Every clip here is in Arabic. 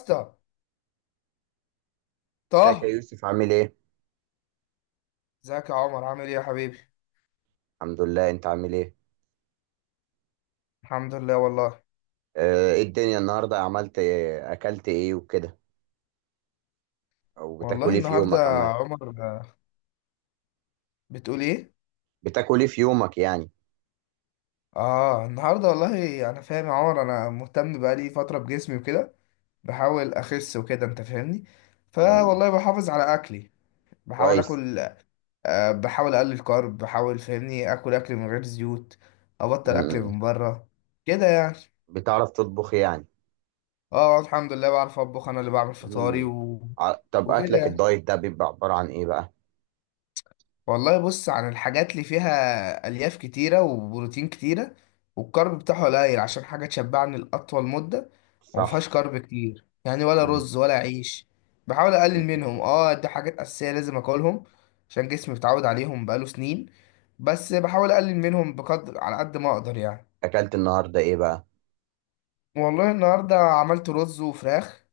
اسطى ازيك يا طه. يوسف؟ عامل ايه؟ ازيك يا عمر، عامل ايه يا حبيبي؟ الحمد لله. انت عامل ايه؟ الحمد لله والله. اه ايه الدنيا النهارده؟ عملت ايه؟ اكلت ايه وكده؟ او بتاكل والله ايه في النهارده يومك عامة؟ يا عمر، بتقول ايه؟ بتاكل ايه في يومك يعني؟ اه النهارده والله انا فاهم يا عمر، انا مهتم بقالي فتره بجسمي وكده، بحاول اخس وكده انت فاهمني. مم. فوالله بحافظ على اكلي، بحاول كويس. اكل. بحاول اقلل كارب، بحاول فاهمني اكل، اكل من غير زيوت، ابطل اكل مم. من بره كده يعني. بتعرف تطبخ يعني؟ اه الحمد لله بعرف اطبخ، انا اللي بعمل فطاري مم. طب وكده اكلك يعني. الدايت ده بيبقى عبارة عن ايه بقى؟ والله بص، عن الحاجات اللي فيها الياف كتيره وبروتين كتيره، والكارب بتاعه قليل، عشان حاجه تشبعني لاطول مده، وما صح. فيهاش كارب كتير يعني، ولا مم. رز ولا عيش. بحاول اقلل منهم، مم. اه دي حاجات اساسيه لازم اكلهم، عشان جسمي متعود عليهم بقاله سنين، بس بحاول اقلل منهم بقدر على قد ما اقدر يعني. اكلت النهارده ايه بقى؟ والله النهارده عملت رز وفراخ،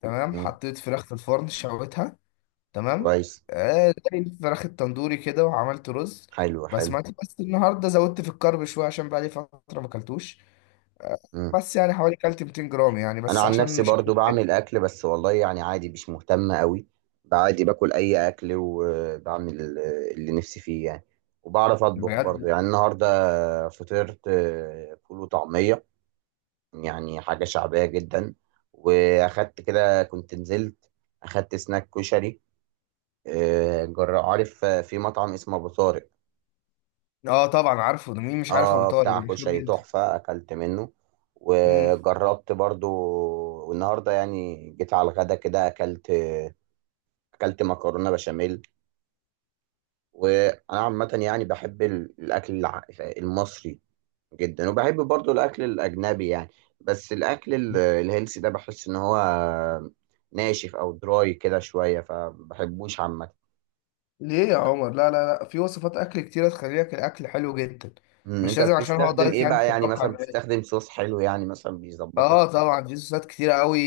تمام، مم. حطيت فراخ في الفرن شويتها، تمام. كويس. آه، زي الفراخ التندوري كده، وعملت رز حلو حلو. بسمتي، بس النهارده زودت في الكرب شويه عشان بقالي فتره ما اكلتش. آه، مم. بس يعني حوالي كلت 200 جرام يعني، انا بس عن عشان نفسي مش هاكل برضو تاني. بعمل اكل، بس والله يعني عادي، مش مهتم قوي. عادي باكل اي اكل، وبعمل اللي نفسي فيه يعني. وبعرف اطبخ برضو بجد؟ يعني. النهارده فطرت فول وطعميه، يعني حاجه شعبيه جدا. واخدت كده، كنت نزلت، اخدت سناك كشري، جر عارف، في مطعم اسمه ابو طارق. اه طبعا عارفه، ده مين مش عارف ابو اه طارق؟ ده بتاع مشهور كشري جدا. تحفه، اكلت منه امم. وجربت برضو. والنهارده يعني جيت على الغدا كده، اكلت، مكرونه بشاميل. وانا عامه يعني بحب الاكل المصري جدا، وبحب برضو الاكل الاجنبي يعني. بس الاكل الهيلثي ده بحس ان هو ناشف او دراي كده شويه، فبحبوش عامه. ليه يا عمر؟ لا، في وصفات اكل كتيره تخلي لك الاكل حلو جدا. مش انت لازم عشان هو بتستخدم دايت ايه يعني بقى؟ يعني تتوقع. مثلا بتستخدم صوص حلو يعني مثلا بيظبط لك اه الدنيا؟ طبعا في صوصات كتيرة قوي.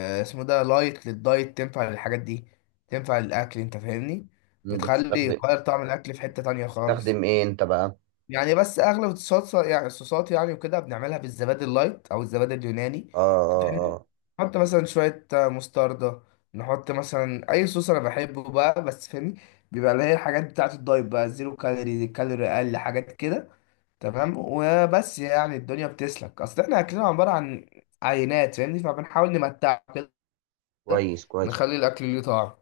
آه، اسمه ده لايت للدايت، تنفع للحاجات دي، تنفع للاكل انت فاهمني. بتخلي بتستخدم تغير طعم الاكل في حتة تانية خالص. بتستخدم ايه انت بقى؟ يعني بس اغلب الصوصات، يعني الصوصات يعني، وكده بنعملها بالزبادي اللايت او الزبادي اليوناني. اه أنت اه اه. فاهمني؟ آه. نحط مثلا شوية مستردة، نحط مثلا اي صوص انا بحبه بقى، بس فاهمني بيبقى اللي هي الحاجات بتاعة الدايت بقى، زيرو كالوري، كالوري اقل حاجات كده، تمام. وبس يعني الدنيا بتسلك، اصل احنا اكلنا عباره عن عينات فاهمني، فبنحاول نمتع كده، كويس كويس. نخلي الاكل ليه طعم.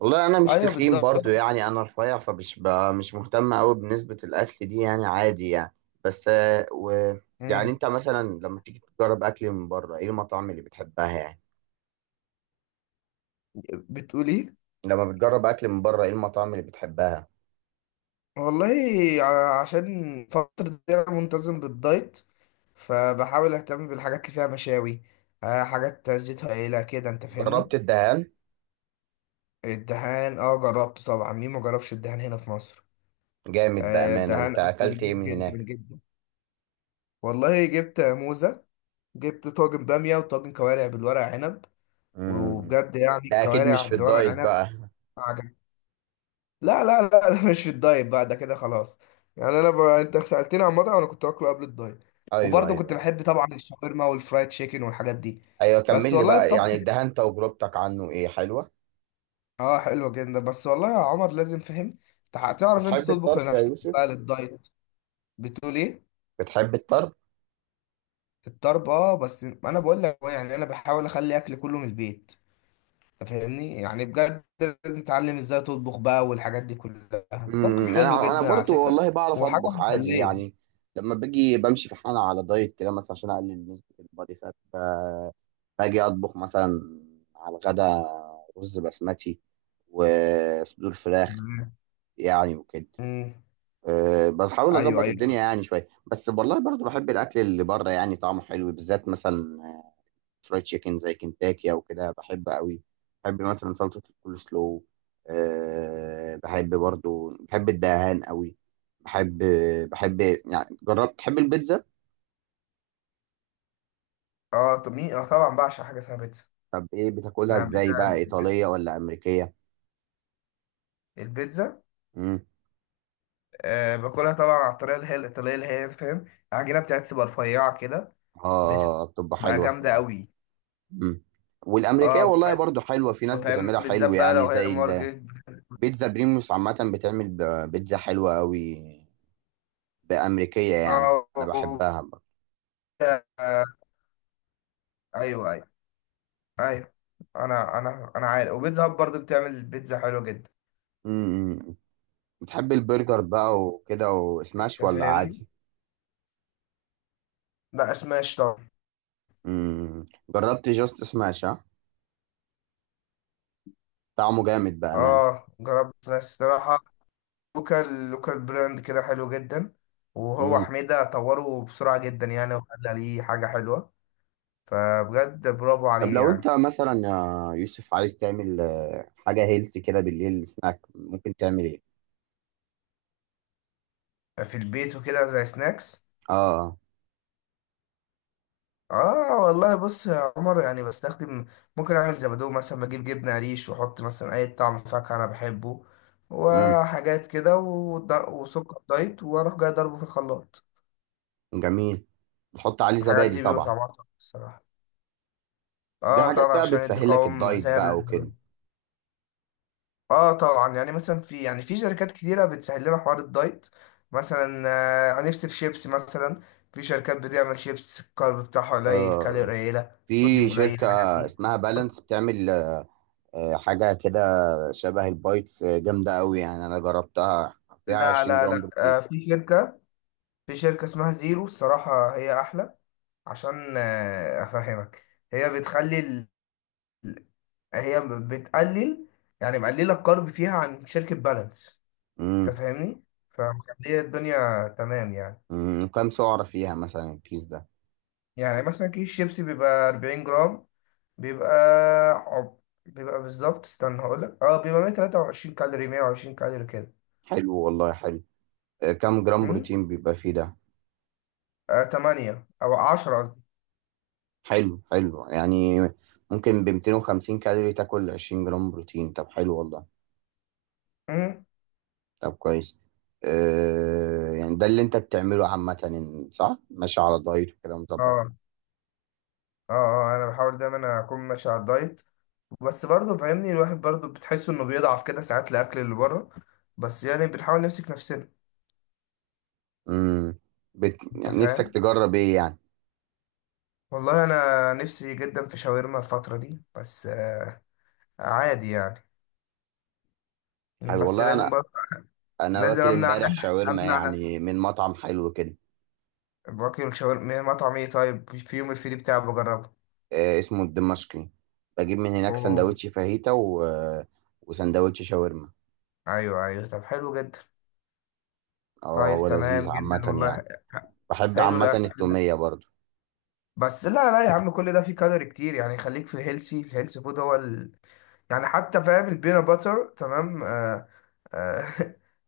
والله انا مش ايوه تخين برضو، بالظبط. يعني انا رفيع، فمش مش مهتم قوي بنسبة الاكل دي يعني، عادي يعني. بس آه، و يعني مم. انت مثلا لما تيجي تجرب اكل من بره، ايه المطاعم اللي بتحبها يعني؟ بتقول ايه؟ لما بتجرب اكل من بره ايه المطاعم اللي بتحبها؟ والله، عشان فتره دي انا منتظم بالدايت، فبحاول اهتم بالحاجات اللي فيها مشاوي، حاجات زيتها قليله كده انت فاهمني. جربت الدهان؟ الدهان اه جربته طبعا، مين ما جربش الدهان هنا في مصر؟ جامد بأمانة. الدهان انت اكله اكلت ايه نضيف من جدا هناك؟ جدا. والله جبت موزه، جبت طاجن بامية وطاجن كوارع بالورق عنب. امم. وبجد يعني ده اكيد مش الكوارع في بالورق الدايت عنب بقى. عجب. لا، ده مش في الدايت بقى، ده كده خلاص. يعني انا انت سألتني عن مطعم انا كنت باكله قبل الدايت، ايوه وبرضه كنت ايوه. بحب طبعا الشاورما والفرايد تشيكن والحاجات دي. ايوه بس كمل لي والله بقى، يعني الطبخ الدهان تجربتك عنه ايه، حلوة؟ اه حلو جدا، بس والله يا عمر لازم فهم، تعرف انت بتحب تطبخ الطرب يا لنفسك بقى يوسف؟ للدايت. بتقول ايه؟ بتحب الطرب؟ الطرب، اه، بس انا بقول لك يعني انا بحاول اخلي اكل كله من البيت فاهمني، يعني بجد لازم تتعلم ازاي تطبخ بقى والحاجات دي كلها، الطبخ امم. حلو انا جدا على برضو فكرة، والله بعرف وحاجة اطبخ عادي يعني. مسلية. لما باجي بمشي في حالة على دايت كده مثلا عشان اقلل نسبة البادي فات، باجي اطبخ مثلا على الغدا، رز بسمتي وصدور فراخ مم. يعني وكده. مم. بحاول ايوه اظبط الدنيا ايوه. يعني شوية. بس والله برضو بحب الاكل اللي بره يعني، طعمه حلو. بالذات مثلا فرايد تشيكن زي كنتاكي او كده، بحب قوي. بحب مثلا سلطه الكول سلو. بحب برضو، بحب الدهان قوي. بحب، بحب يعني. جربت تحب البيتزا؟ اه طب مين، اه طبعا بعشق حاجة اسمها بيتزا. طب ايه بتاكلها يعني ازاي بقى، بيتزا، ايطاليه ولا امريكيه؟ البيتزا، امم. آه، باكلها طبعا على الطريقة اللي هي الإيطالية، اللي هي فاهم، العجينة بتاعتها تبقى رفيعة كده، اه بتبقى بتبقى حلوه جامدة الصراحه. قوي. امم. والامريكيه اه والله برضو حلوه، في ناس فاهم، بتعملها حلو بالذات بقى يعني. لو هي زي مارجريت. البيتزا بريموس عامه، بتعمل بيتزا حلوه قوي بامريكيه يعني، انا اه. بحبها برضو. آه. ايوه ايوه. ايوه. انا عارف، وبيتزا هب برضه بتعمل بيتزا حلوه جدا. امم. بتحب البرجر بقى وكده، وسماش انت ولا فاهمني. عادي؟ لا سماش طبعا. امم. جربت جاست سماش؟ ها، طعمه جامد بأمان. اه جربت، بس صراحه لوكال، لوكال براند كده حلو جدا، وهو امم. حميده طوره بسرعه جدا يعني، وخلى ليه حاجه حلوه، فبجد برافو طب عليه لو انت يعني. مثلا يا يوسف عايز تعمل حاجة هيلث كده بالليل، سناك، ممكن تعمل ايه؟ في البيت وكده زي سناكس. اه. اه والله بص يا عمر، يعني بستخدم، ممكن اعمل زبادو مثلا، بجيب جبنه قريش واحط مثلا اي طعم فاكهه انا بحبه امم. وحاجات كده، وسكر دايت، واروح جاي ضربه في الخلاط. جميل. تحط عليه الحاجات زبادي دي بيبقى طبعا. طعمها تحفة الصراحه. دي اه حاجات طبعا بقى عشان يدي بتسهل لك قوام الدايت زي بقى وكده. اه طبعا يعني مثلا، في يعني في شركات كتيره بتسهل لنا حوار الدايت. مثلا آه، نفسي في شيبس مثلا، في شركات بتعمل شيبس الكارب بتاعها قليل، آه، كالوري قليله، في صوديوم قليل، شركة الحاجات دي. اسمها بالانس بتعمل حاجة كده شبه البايتس، جامدة قوي يعني، انا جربتها، فيها لا، 20 جرام بروتين. في شركة، في شركة اسمها زيرو، الصراحة هي أحلى، عشان أفهمك، هي بتخلي ال... هي بتقلل يعني، مقللة الكارب فيها عن شركة بالانس. أنت امم. فاهمني؟ فمخلية الدنيا تمام يعني. أمم. كام سعرة فيها مثلا الكيس ده؟ يعني مثلا كيس شيبسي بيبقى 40 جرام، بيبقى عب... بيبقى بالظبط، استنى هقولك، اه بيبقى 123 كالوري، 120 كالوري كده. حلو والله، حلو. كام جرام أمم؟ بروتين بيبقى فيه ده؟ آه 8 أو 10 قصدي. حلو، حلو يعني. ممكن ب 250 كالوري تاكل 20 جرام بروتين؟ طب حلو والله. أمم؟ طب كويس. يعني ده اللي انت بتعمله عامة. صح، ماشي على دايت وكده مظبط. اه اه انا بحاول دايما اكون ماشي على الدايت، بس برضه فاهمني، الواحد برضه بتحس انه بيضعف كده ساعات، الاكل اللي بره، بس يعني بنحاول نمسك نفسنا. امم. انت يعني نفسك فاهم. تجرب ايه يعني؟ والله انا نفسي جدا في شاورما الفتره دي، بس عادي يعني، حلو بس والله. لازم برضه، انا لازم واكل امنع امبارح نفسي، شاورما، امنع نفسي. يعني من مطعم حلو كده. باكل شاورما مطعم ايه؟ طيب في يوم الفري بتاعي بجربه. آه، اسمه الدمشقي. بجيب من هناك اوه. سندوتش فاهيتا و... آه، وسندوتش شاورما. ايوه ايوه، طب حلو جدا. اه طيب هو تمام لذيذ جدا عامة يعني. والله. بحب حلو عامة الاكل، التومية برضو. بس لا يا عم، كل ده فيه كالوري كتير يعني، خليك في الهيلسي، يعني حتى فاهم البينات باتر تمام. آه. آه.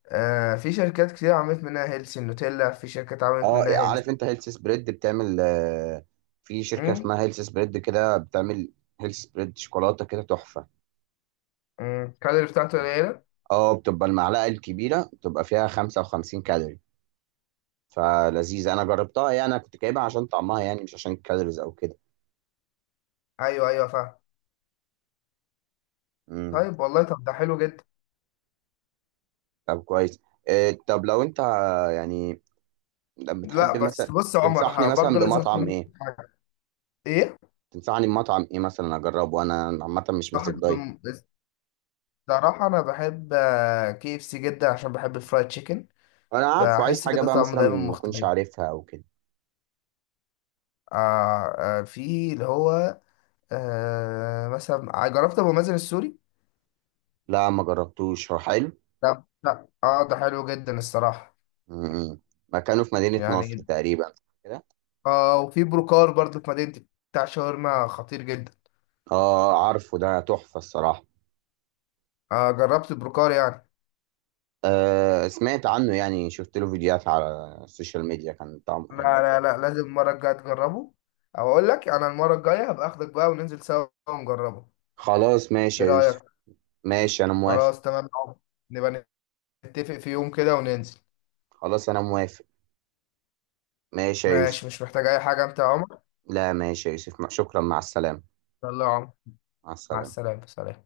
آه في شركات كتير عملت منها هيلسي النوتيلا، في شركات عملت اه منها عارف هيلسي. انت هيلث سبريد بتعمل في شركة امم. اسمها هيلث سبريد كده بتعمل، هيلث سبريد شوكولاتة كده تحفة. الكالوري بتاعته قليلة. اه بتبقى المعلقة الكبيرة بتبقى فيها 55 كالوري، فلذيذة. انا جربتها، يعني انا كنت جايبها عشان طعمها يعني، مش عشان الكالوريز او كده. ايوه ايوه فاهم. امم. طيب والله، طب ده حلو جدا. طب كويس. إيه؟ طب لو انت، يعني، طب بتحب لا بس مثلا؟ بص يا عمر، تنصحني ها، مثلا برضه لازم بمطعم أفهمك ايه؟ حاجة. ايه؟ تنصحني بمطعم ايه مثلا اجربه؟ انا عامه مش ماسك صاحب دايت. بم... الصراحة انا بحب كي اف سي جدا عشان بحب الفرايد تشيكن، انا عارفه. عايز بحس حاجه كده بقى طعمه مثلا دايما ما اكونش مختلف. عارفها او كده. آه. آه، في اللي هو آه مثلا جربت ابو مازن السوري. لا ما جربتوش، هو حلو؟ ده اه ده حلو جدا الصراحه م-م. مكانه في مدينه نصر يعني. تقريبا كده. اه وفي بروكار برضو في مدينتي، بتاع شاورما خطير جدا. اه عارفه، ده تحفه الصراحه. آه جربت البروكار يعني. آه سمعت عنه يعني، شفت له فيديوهات على السوشيال ميديا، كان طعم لا يعني. لا لا لازم المره الجايه تجربه، او اقول لك انا المره الجايه هبقى اخدك بقى وننزل سوا ونجربه. خلاص ماشي ايه يا يوسف. رايك؟ ماشي انا موافق. خلاص تمام يا عمر، نبقى نتفق في يوم كده وننزل. خلاص انا موافق. ماشي يا ماشي، يوسف. مش محتاج اي حاجه انت يا عمر؟ لا ماشي يا يوسف، شكرا. مع السلامه. يلا يا عمر، مع مع السلامه. السلامه، سلام.